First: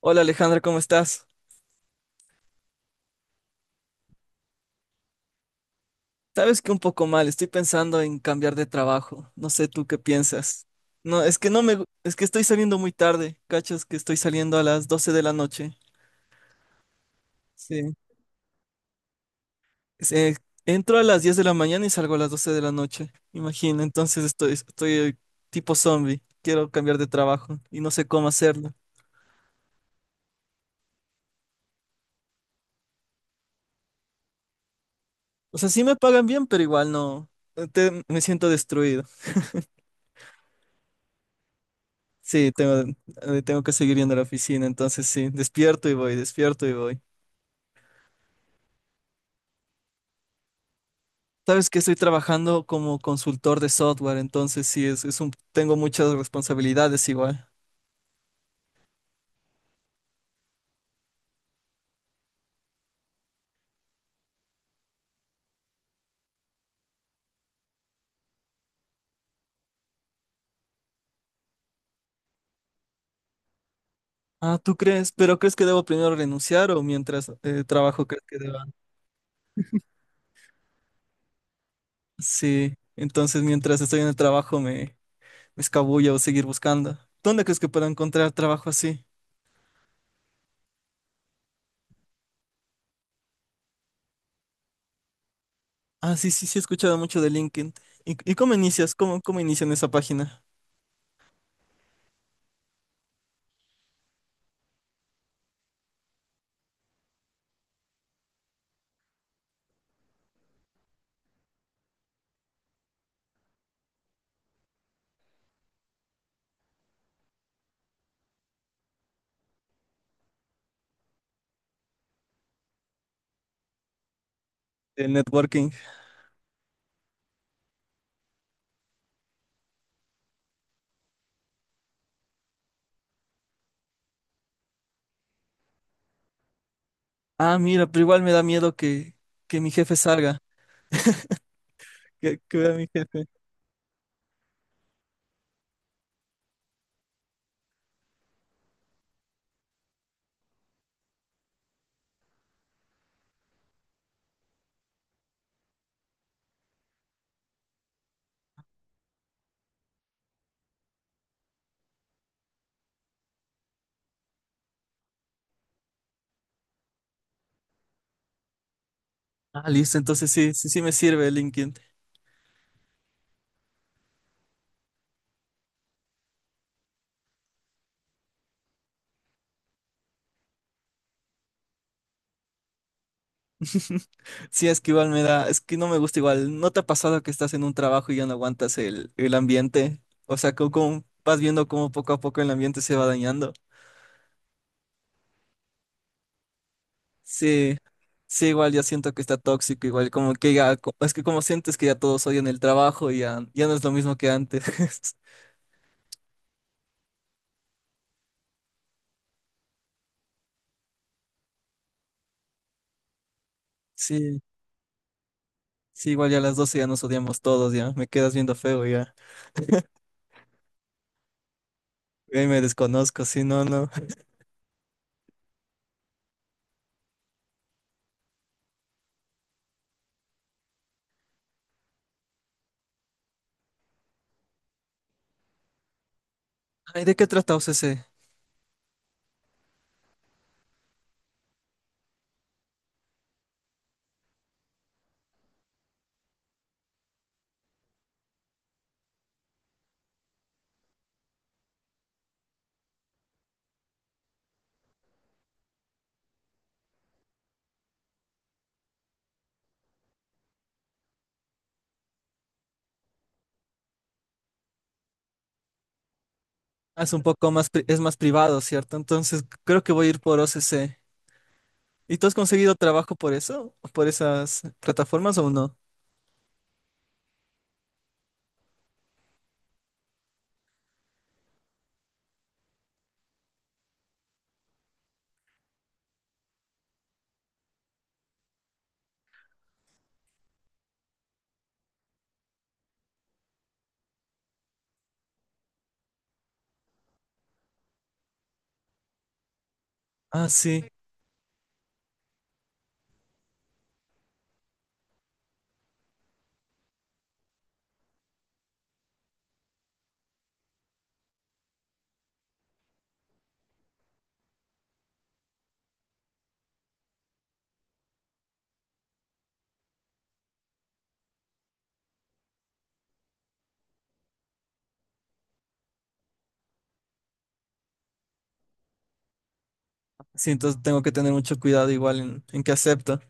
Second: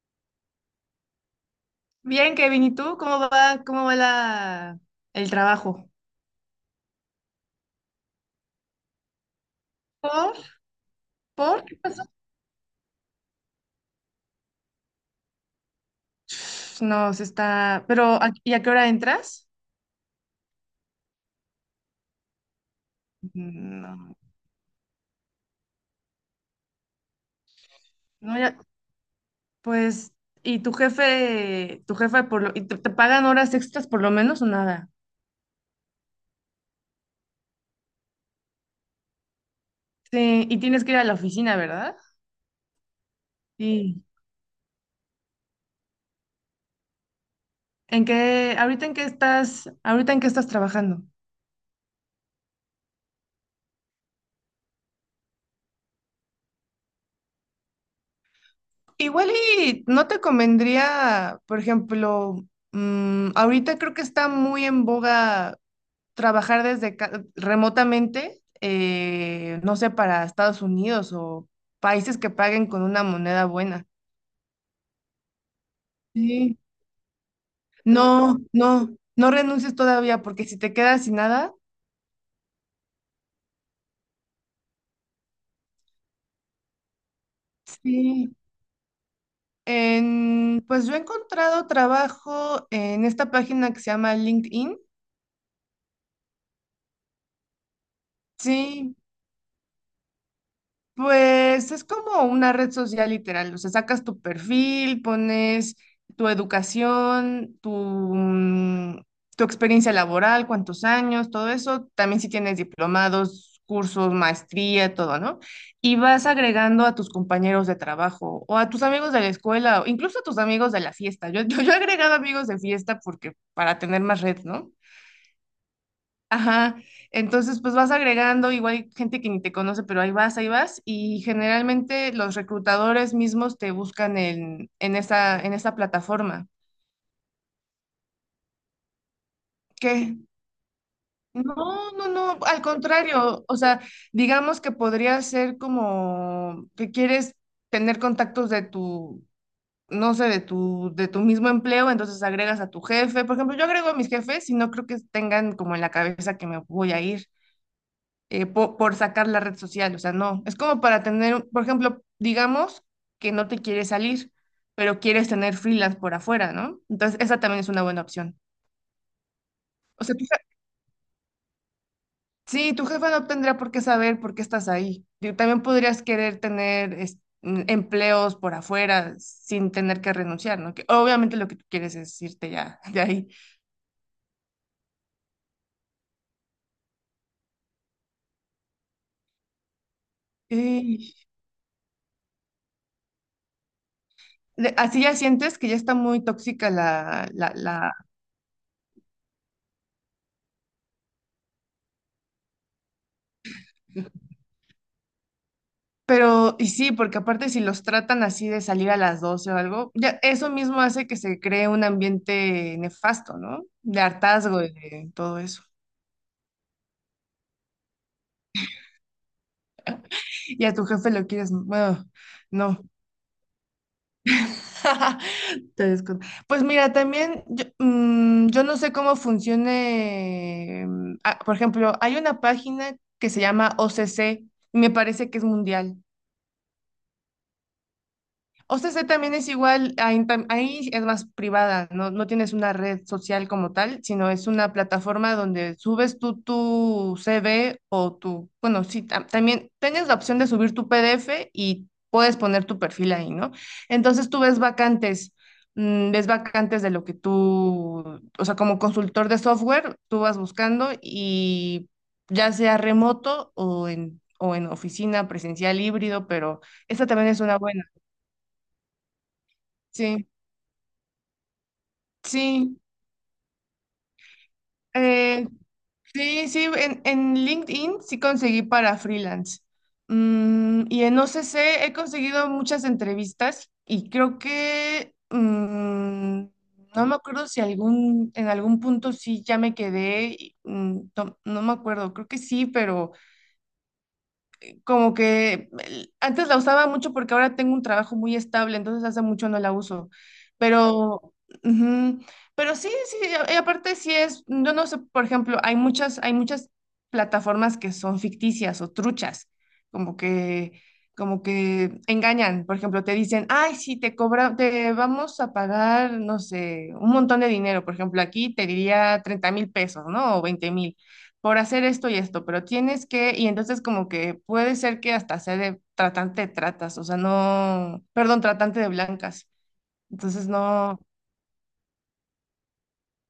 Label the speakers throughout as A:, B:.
A: Hola Alejandra, ¿cómo estás?
B: Bien, Kevin, ¿y tú? Cómo va el trabajo?
A: Sabes que un poco mal, estoy pensando en cambiar de trabajo. No sé tú qué
B: ¿Por?
A: piensas. No, es que no
B: ¿Por?
A: me,
B: ¿Qué pasó?
A: es que estoy saliendo muy tarde, ¿cachas? Que estoy saliendo a las 12 de la noche.
B: No,
A: Sí.
B: pero, ¿y a qué hora entras?
A: Se- Entro a las 10 de la mañana y salgo a las 12 de la noche. Imagina,
B: No,
A: entonces estoy tipo zombie. Quiero cambiar de trabajo y no sé cómo
B: no, ya,
A: hacerlo.
B: pues, ¿y tu jefe y te pagan horas extras por lo menos o nada?
A: O sea, sí me pagan bien, pero igual no. Me siento destruido.
B: Sí, y tienes que ir a la oficina, ¿verdad?
A: Sí, tengo, tengo que seguir
B: Sí.
A: yendo a la oficina, entonces sí, despierto y voy, despierto y voy.
B: ¿En qué, ahorita en qué estás, ahorita en qué estás trabajando?
A: Sabes que estoy trabajando como consultor de software, entonces sí, tengo muchas responsabilidades igual.
B: Igual y no te convendría, por ejemplo, ahorita creo que está muy en boga trabajar desde remotamente, no sé, para Estados Unidos o países que paguen con una moneda buena.
A: Ah, ¿tú crees? ¿Pero crees que debo primero
B: Sí.
A: renunciar o mientras trabajo crees que
B: No,
A: deba?
B: no, no renuncies todavía porque si te quedas sin nada,
A: Sí, entonces mientras estoy en el trabajo me, me escabullo o seguir buscando. ¿Dónde crees que puedo
B: sí.
A: encontrar trabajo así?
B: Pues yo he encontrado trabajo en esta página que se llama LinkedIn.
A: Ah, sí, sí, sí, he escuchado mucho de LinkedIn. ¿Y cómo inicias?
B: Sí,
A: ¿Cómo inician esa página
B: pues es como una red social literal, o sea, sacas tu perfil, pones tu educación, mm, tu experiencia laboral, cuántos años, todo eso, también si tienes diplomados, cursos, maestría, todo, ¿no? Y vas agregando a tus compañeros de trabajo o a tus amigos de la escuela, o incluso a tus amigos de la fiesta. Yo, yo he agregado amigos de fiesta porque para tener más red, ¿no?
A: de networking?
B: Ajá, entonces pues vas agregando, igual hay gente que ni te conoce, pero ahí vas, y generalmente los reclutadores mismos te buscan en esa plataforma.
A: Ah, mira, pero igual me da miedo que mi jefe
B: ¿Qué?
A: salga,
B: No, no, no,
A: que
B: al
A: vea a mi jefe.
B: contrario, o sea, digamos que podría ser como que quieres tener contactos de tu, no sé, de tu mismo empleo, entonces agregas a tu jefe. Por ejemplo, yo agrego a mis jefes y no creo que tengan como en la cabeza que me voy a ir. Por, sacar la red social, o sea, no, es como para tener, por ejemplo, digamos que no te quieres salir, pero quieres tener freelance por afuera, ¿no? Entonces, esa también es una buena opción.
A: Ah, listo,
B: O sea,
A: entonces sí, sí, sí me sirve LinkedIn.
B: sí, tu jefa no tendrá por qué saber por qué estás ahí. Digo, también podrías querer tener empleos por afuera sin tener que renunciar, ¿no? Que obviamente lo que tú quieres es irte ya de ahí.
A: Sí, es que igual me da, es que no me gusta igual. ¿No te ha pasado que estás en un trabajo y ya no aguantas el ambiente? O sea, como,
B: Y
A: vas viendo cómo poco a poco el ambiente se va dañando.
B: así ya sientes que ya está muy tóxica la, la,
A: Sí,
B: la
A: sí, igual ya siento que está tóxico, igual como que ya, es que como sientes que ya todos odian el trabajo y ya, ya no es lo mismo que antes.
B: Pero, y sí, porque aparte si los tratan así de salir a las 12 o algo, ya eso mismo hace que se cree un ambiente nefasto, ¿no? De
A: Sí,
B: hartazgo y de todo eso.
A: sí, igual ya a las 12 ya nos odiamos todos, ya, me quedas viendo feo ya.
B: Y a tu jefe lo quieres, bueno,
A: Ahí me
B: no.
A: desconozco, sí, no, no.
B: Te descon- Pues mira, también yo, yo no sé cómo funcione, por ejemplo, hay una página que se llama OCC, y me parece que es mundial.
A: Ay, ¿de qué trata O C C?
B: O sea, ese también es igual, ahí, ahí es más privada, ¿no? No tienes una red social como tal, sino es una plataforma donde subes tú tu CV o tu, bueno, sí, también tienes la opción de subir tu PDF y puedes poner tu perfil ahí, ¿no? Entonces tú ves vacantes de lo que tú, o sea, como consultor de software, tú vas buscando y ya sea remoto o o en oficina presencial híbrido, pero
A: Ah,
B: esa
A: es un
B: también es
A: poco
B: una
A: más,
B: buena,
A: es más privado, ¿cierto? Entonces creo que voy a ir
B: sí.
A: por O C C. ¿Y tú has conseguido
B: Sí,
A: trabajo por eso? ¿Por esas plataformas
B: eh,
A: o no?
B: sí, sí, en LinkedIn sí conseguí para freelance. Y en OCC he conseguido muchas entrevistas y creo que no me acuerdo si en algún punto sí ya me quedé, y, no, no me acuerdo, creo que sí, pero como que antes la usaba mucho porque ahora tengo un trabajo muy estable, entonces hace mucho no la uso.
A: Ah, sí.
B: Pero, ujú, pero sí, sí, y aparte sí es, yo no sé, por ejemplo, hay muchas plataformas que son ficticias o truchas, como que, como que engañan. Por ejemplo, te dicen, ay, sí, te cobra, te vamos a pagar, no sé, un montón de dinero. Por ejemplo, aquí te diría 30,000 pesos, ¿no? O 20,000 por hacer esto y esto, pero tienes que, y entonces como que puede ser que hasta sea de tratante de tratas, o sea, no, perdón, tratante de blancas. Entonces
A: Sí, entonces
B: no,
A: tengo que tener mucho cuidado igual en qué acepto.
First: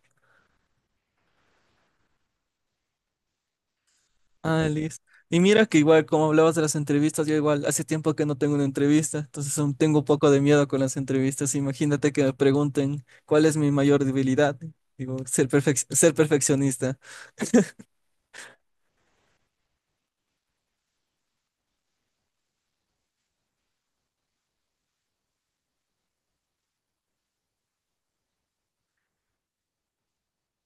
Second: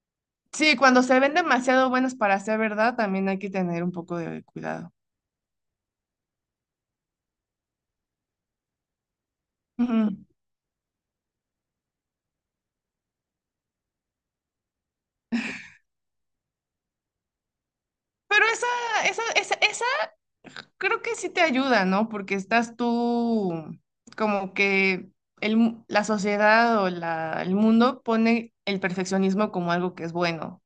B: sí, cuando se ven demasiado buenas para ser verdad, también hay que tener un poco de
A: Ah,
B: cuidado.
A: listo. Y mira que igual, como hablabas de las entrevistas, yo igual hace tiempo que no tengo una entrevista, entonces aún tengo un
B: Ujú.
A: poco de miedo con las entrevistas. Imagínate que me pregunten cuál es mi mayor debilidad. Digo, ser perfeccionista.
B: Pero esa creo que sí te ayuda, ¿no? Porque estás tú como que la sociedad o el mundo pone el perfeccionismo como algo que es bueno.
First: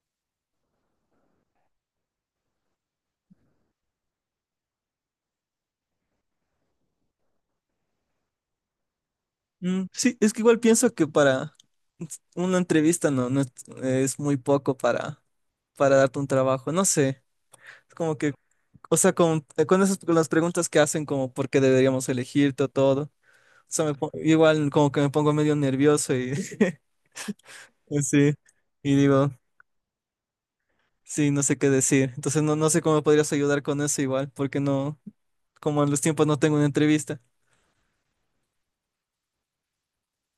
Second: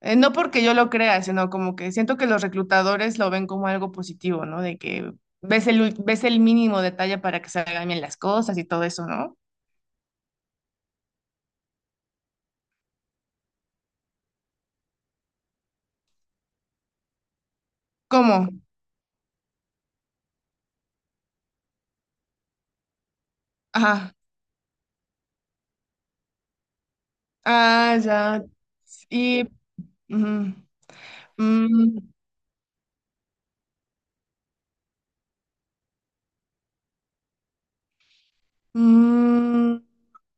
B: No porque yo lo crea, sino como que siento que los reclutadores lo ven como algo positivo, ¿no? De que ves el mínimo detalle para que salgan bien las cosas y todo eso, ¿no?
A: Mm, sí, es que igual pienso que para una entrevista no, no es, es muy poco para darte un trabajo. No sé, es como que.
B: ¿Cómo?
A: O sea, con esas con las preguntas que hacen como por qué deberíamos elegir todo, todo. O sea,
B: Ajá.
A: igual como que me pongo medio nervioso y
B: Ah,
A: sí,
B: ya.
A: y digo,
B: Y... Ujú.
A: sí, no sé qué
B: Mm,
A: decir. Entonces no, no sé cómo me podrías ayudar con eso igual, porque no, como en los tiempos no tengo una entrevista.
B: mm,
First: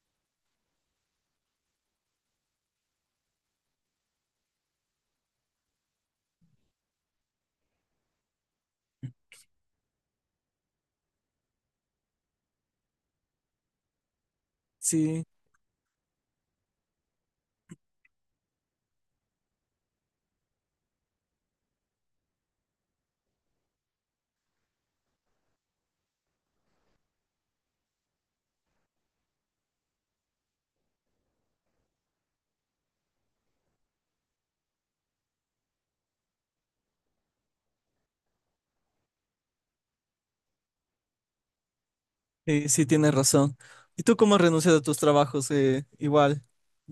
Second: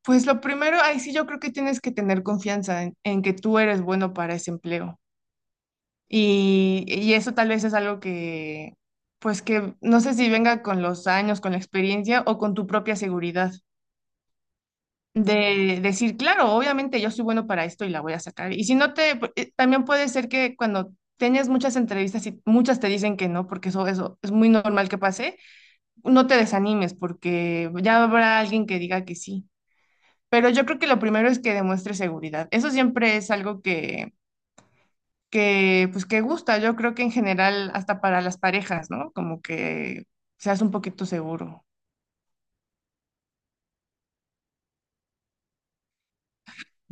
B: pues lo primero, ahí sí yo creo que tienes que tener confianza en que tú eres bueno para ese empleo. Y eso tal vez es algo que, pues que no sé si venga con los años, con la experiencia o con tu propia seguridad.
A: Sí,
B: De decir, claro, obviamente yo soy bueno para esto y la voy a sacar. Y si no te, también puede ser que cuando tengas muchas entrevistas y muchas te dicen que no, porque eso es muy normal que pase, no te desanimes porque ya habrá alguien que diga que sí. Pero yo creo que lo primero es que demuestres seguridad. Eso siempre es algo que, pues, que gusta. Yo creo que en general, hasta para las parejas, ¿no? Como que seas un poquito seguro.
A: sí, sí tienes razón. ¿Y tú cómo renuncias a tus trabajos? Igual,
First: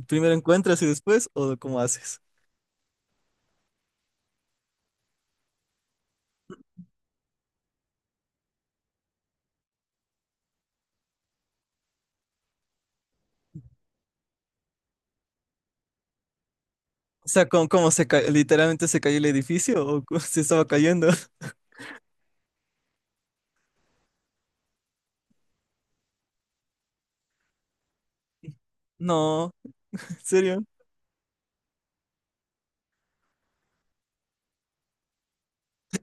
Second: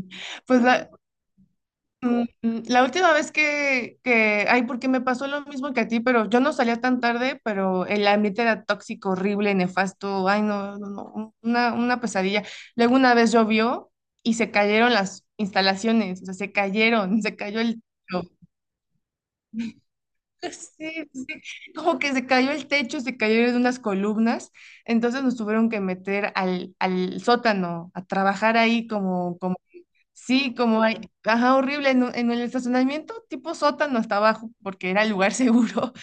A: ¿primero
B: Pues
A: encuentras y
B: la-
A: después o cómo haces?
B: La última vez ay, porque me pasó lo mismo que a ti, pero yo no salía tan tarde, pero el ambiente era tóxico, horrible, nefasto, ay, no, no, no, una pesadilla. Luego una vez llovió y se cayeron las instalaciones, o sea, se cayeron,
A: O
B: se
A: sea,
B: cayó
A: ¿cómo,
B: el
A: cómo
B: techo.
A: literalmente se cayó el edificio o se estaba
B: Sí,
A: cayendo?
B: sí, como que se cayó el techo, se cayeron unas columnas, entonces nos tuvieron que meter al sótano a trabajar ahí como,
A: No,
B: como
A: ¿en
B: Sí,
A: serio?
B: como hay, ajá, horrible, en el estacionamiento tipo sótano hasta abajo, porque era el lugar seguro.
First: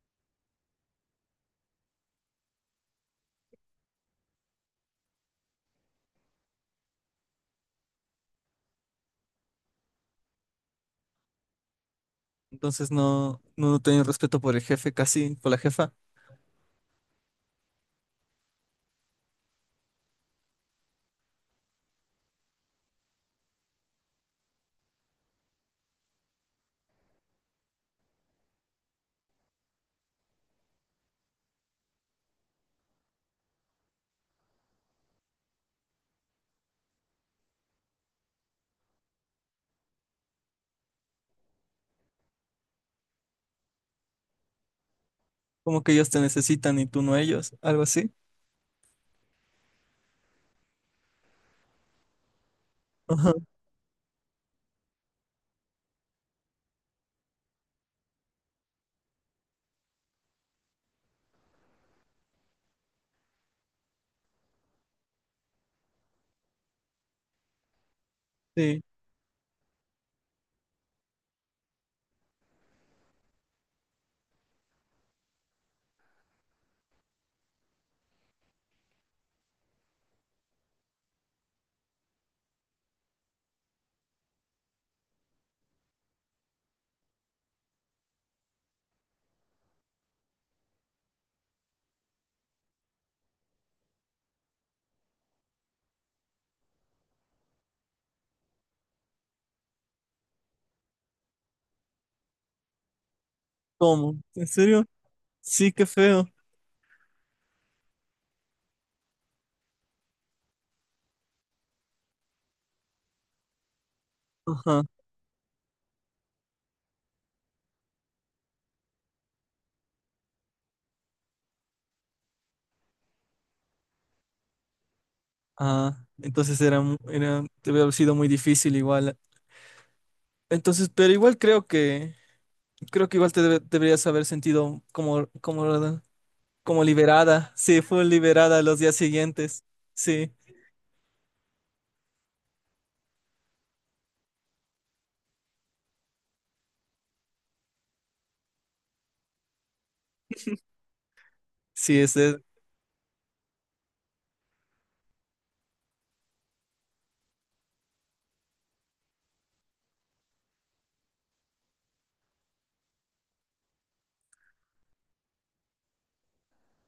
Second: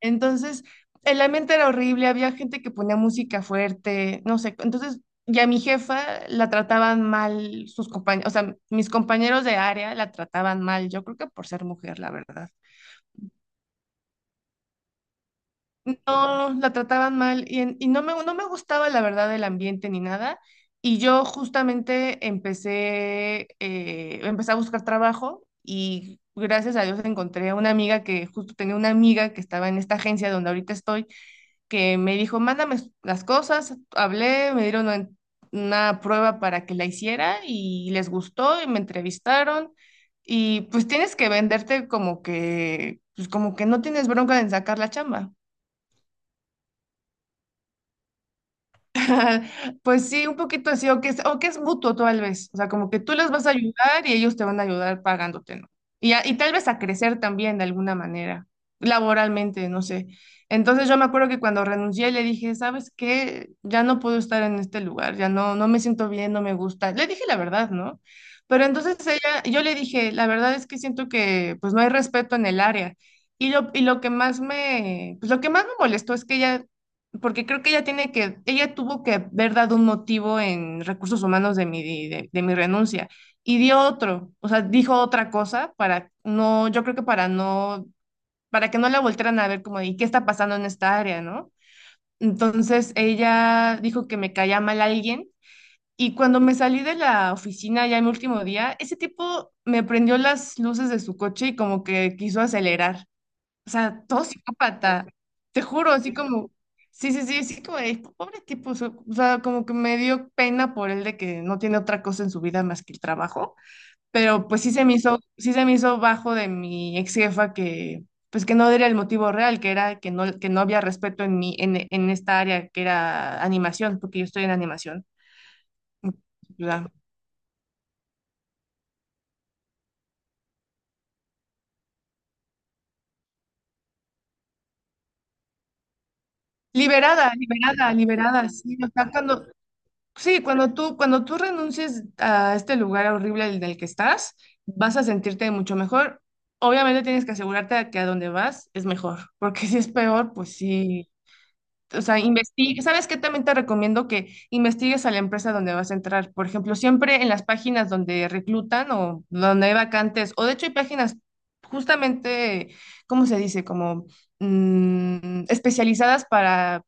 B: Entonces, el ambiente era horrible, había gente que ponía música fuerte, no sé. Entonces, ya mi jefa la trataban mal sus compañeros, o sea, mis compañeros de área la trataban mal, yo creo que por ser mujer, la verdad.
A: Entonces no, no tenía respeto por el jefe casi, por la jefa.
B: No, la trataban mal y, y no me, no me gustaba la verdad el ambiente ni nada. Y yo justamente empecé a buscar trabajo y gracias a Dios encontré a una amiga que justo tenía una amiga que estaba en esta agencia donde ahorita estoy, que me dijo, mándame las cosas. Hablé, me dieron una prueba para que la hiciera y les gustó y me entrevistaron. Y pues tienes que venderte como que, pues como que no tienes bronca en sacar la chamba.
A: Como que ellos te necesitan y tú no a ellos, algo así.
B: Pues sí, un poquito así, o que es mutuo tal vez, o sea, como que tú les
A: Ajá,
B: vas a ayudar y ellos te van a ayudar pagándote, ¿no? Y y tal vez a crecer también de alguna manera, laboralmente, no sé. Entonces yo me acuerdo que cuando renuncié le dije, ¿sabes qué? Ya no puedo estar en este lugar, ya no, no me siento bien, no me gusta. Le dije la verdad, ¿no? Pero
A: sí.
B: entonces ella, yo le dije, la verdad es que siento que pues no hay respeto en el área. Y lo que más me molestó es que ella porque creo que ella ella tuvo que haber dado un motivo en recursos humanos de de mi renuncia y dio otro, o sea, dijo otra cosa para no, yo creo que para que no la voltearan a ver como, ¿y qué está pasando en esta área, no? Entonces ella dijo que me caía mal alguien y cuando me salí de la oficina ya en mi último día, ese tipo me prendió las luces de su coche y como que quiso acelerar. O sea,
A: ¿Cómo?
B: todo
A: ¿En serio?
B: psicópata. Te
A: Sí, qué
B: juro, así
A: feo.
B: como, sí, sí, sí, sí, pobre tipo, o sea, como que me dio pena por él de que no tiene otra cosa en su vida más que el trabajo, pero pues
A: Ajá.
B: sí se me hizo bajo de mi ex jefa que, pues que no era el motivo real, que era que no había respeto en esta área que era animación, porque yo estoy en animación.
A: Ah, entonces era,
B: Ya.
A: era, debe haber sido muy difícil igual. Entonces, pero igual creo que igual te deberías haber sentido como, como, como
B: Liberada,
A: liberada. Sí,
B: liberada,
A: fue
B: liberada,
A: liberada
B: sí,
A: los
B: o
A: días
B: sea, cuando,
A: siguientes. Sí,
B: sí, cuando tú renuncies a este lugar horrible en el que estás, vas a sentirte mucho mejor. Obviamente tienes que asegurarte de que a donde vas es mejor, porque si es peor, pues sí.
A: sí,
B: O
A: es
B: sea,
A: es
B: investiga. ¿Sabes qué? También te recomiendo que investigues a la empresa donde vas a entrar. Por ejemplo, siempre en las páginas donde reclutan o donde hay vacantes, o de hecho hay páginas justamente, ¿cómo se dice? Como especializadas para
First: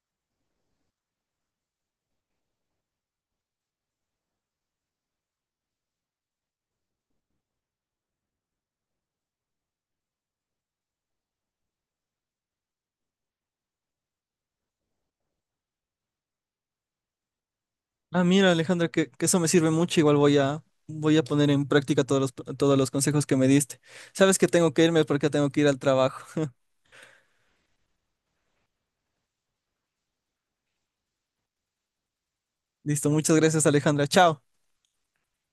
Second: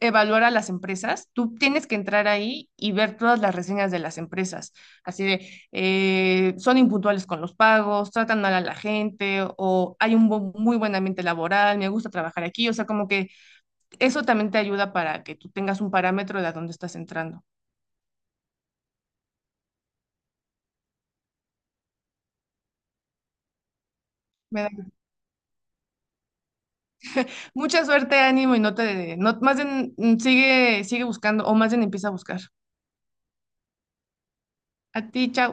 B: evaluar a las empresas, tú tienes que entrar ahí y ver todas las reseñas de las empresas. Así de, son impuntuales con los pagos, tratan mal a la gente o hay muy buen ambiente laboral, me gusta trabajar aquí. O sea, como que eso también te ayuda para que tú tengas un parámetro de a dónde estás entrando.
A: Ah, mira, Alejandra, que eso me sirve mucho. Igual voy a, voy a poner en práctica todos los consejos que me diste. Sabes que
B: Me
A: tengo
B: da
A: que irme porque tengo que ir al trabajo.
B: Mucha suerte, ánimo y no, más bien sigue buscando o más bien empieza a buscar.
A: Listo, muchas gracias, Alejandra. Chao.
B: A ti, chao.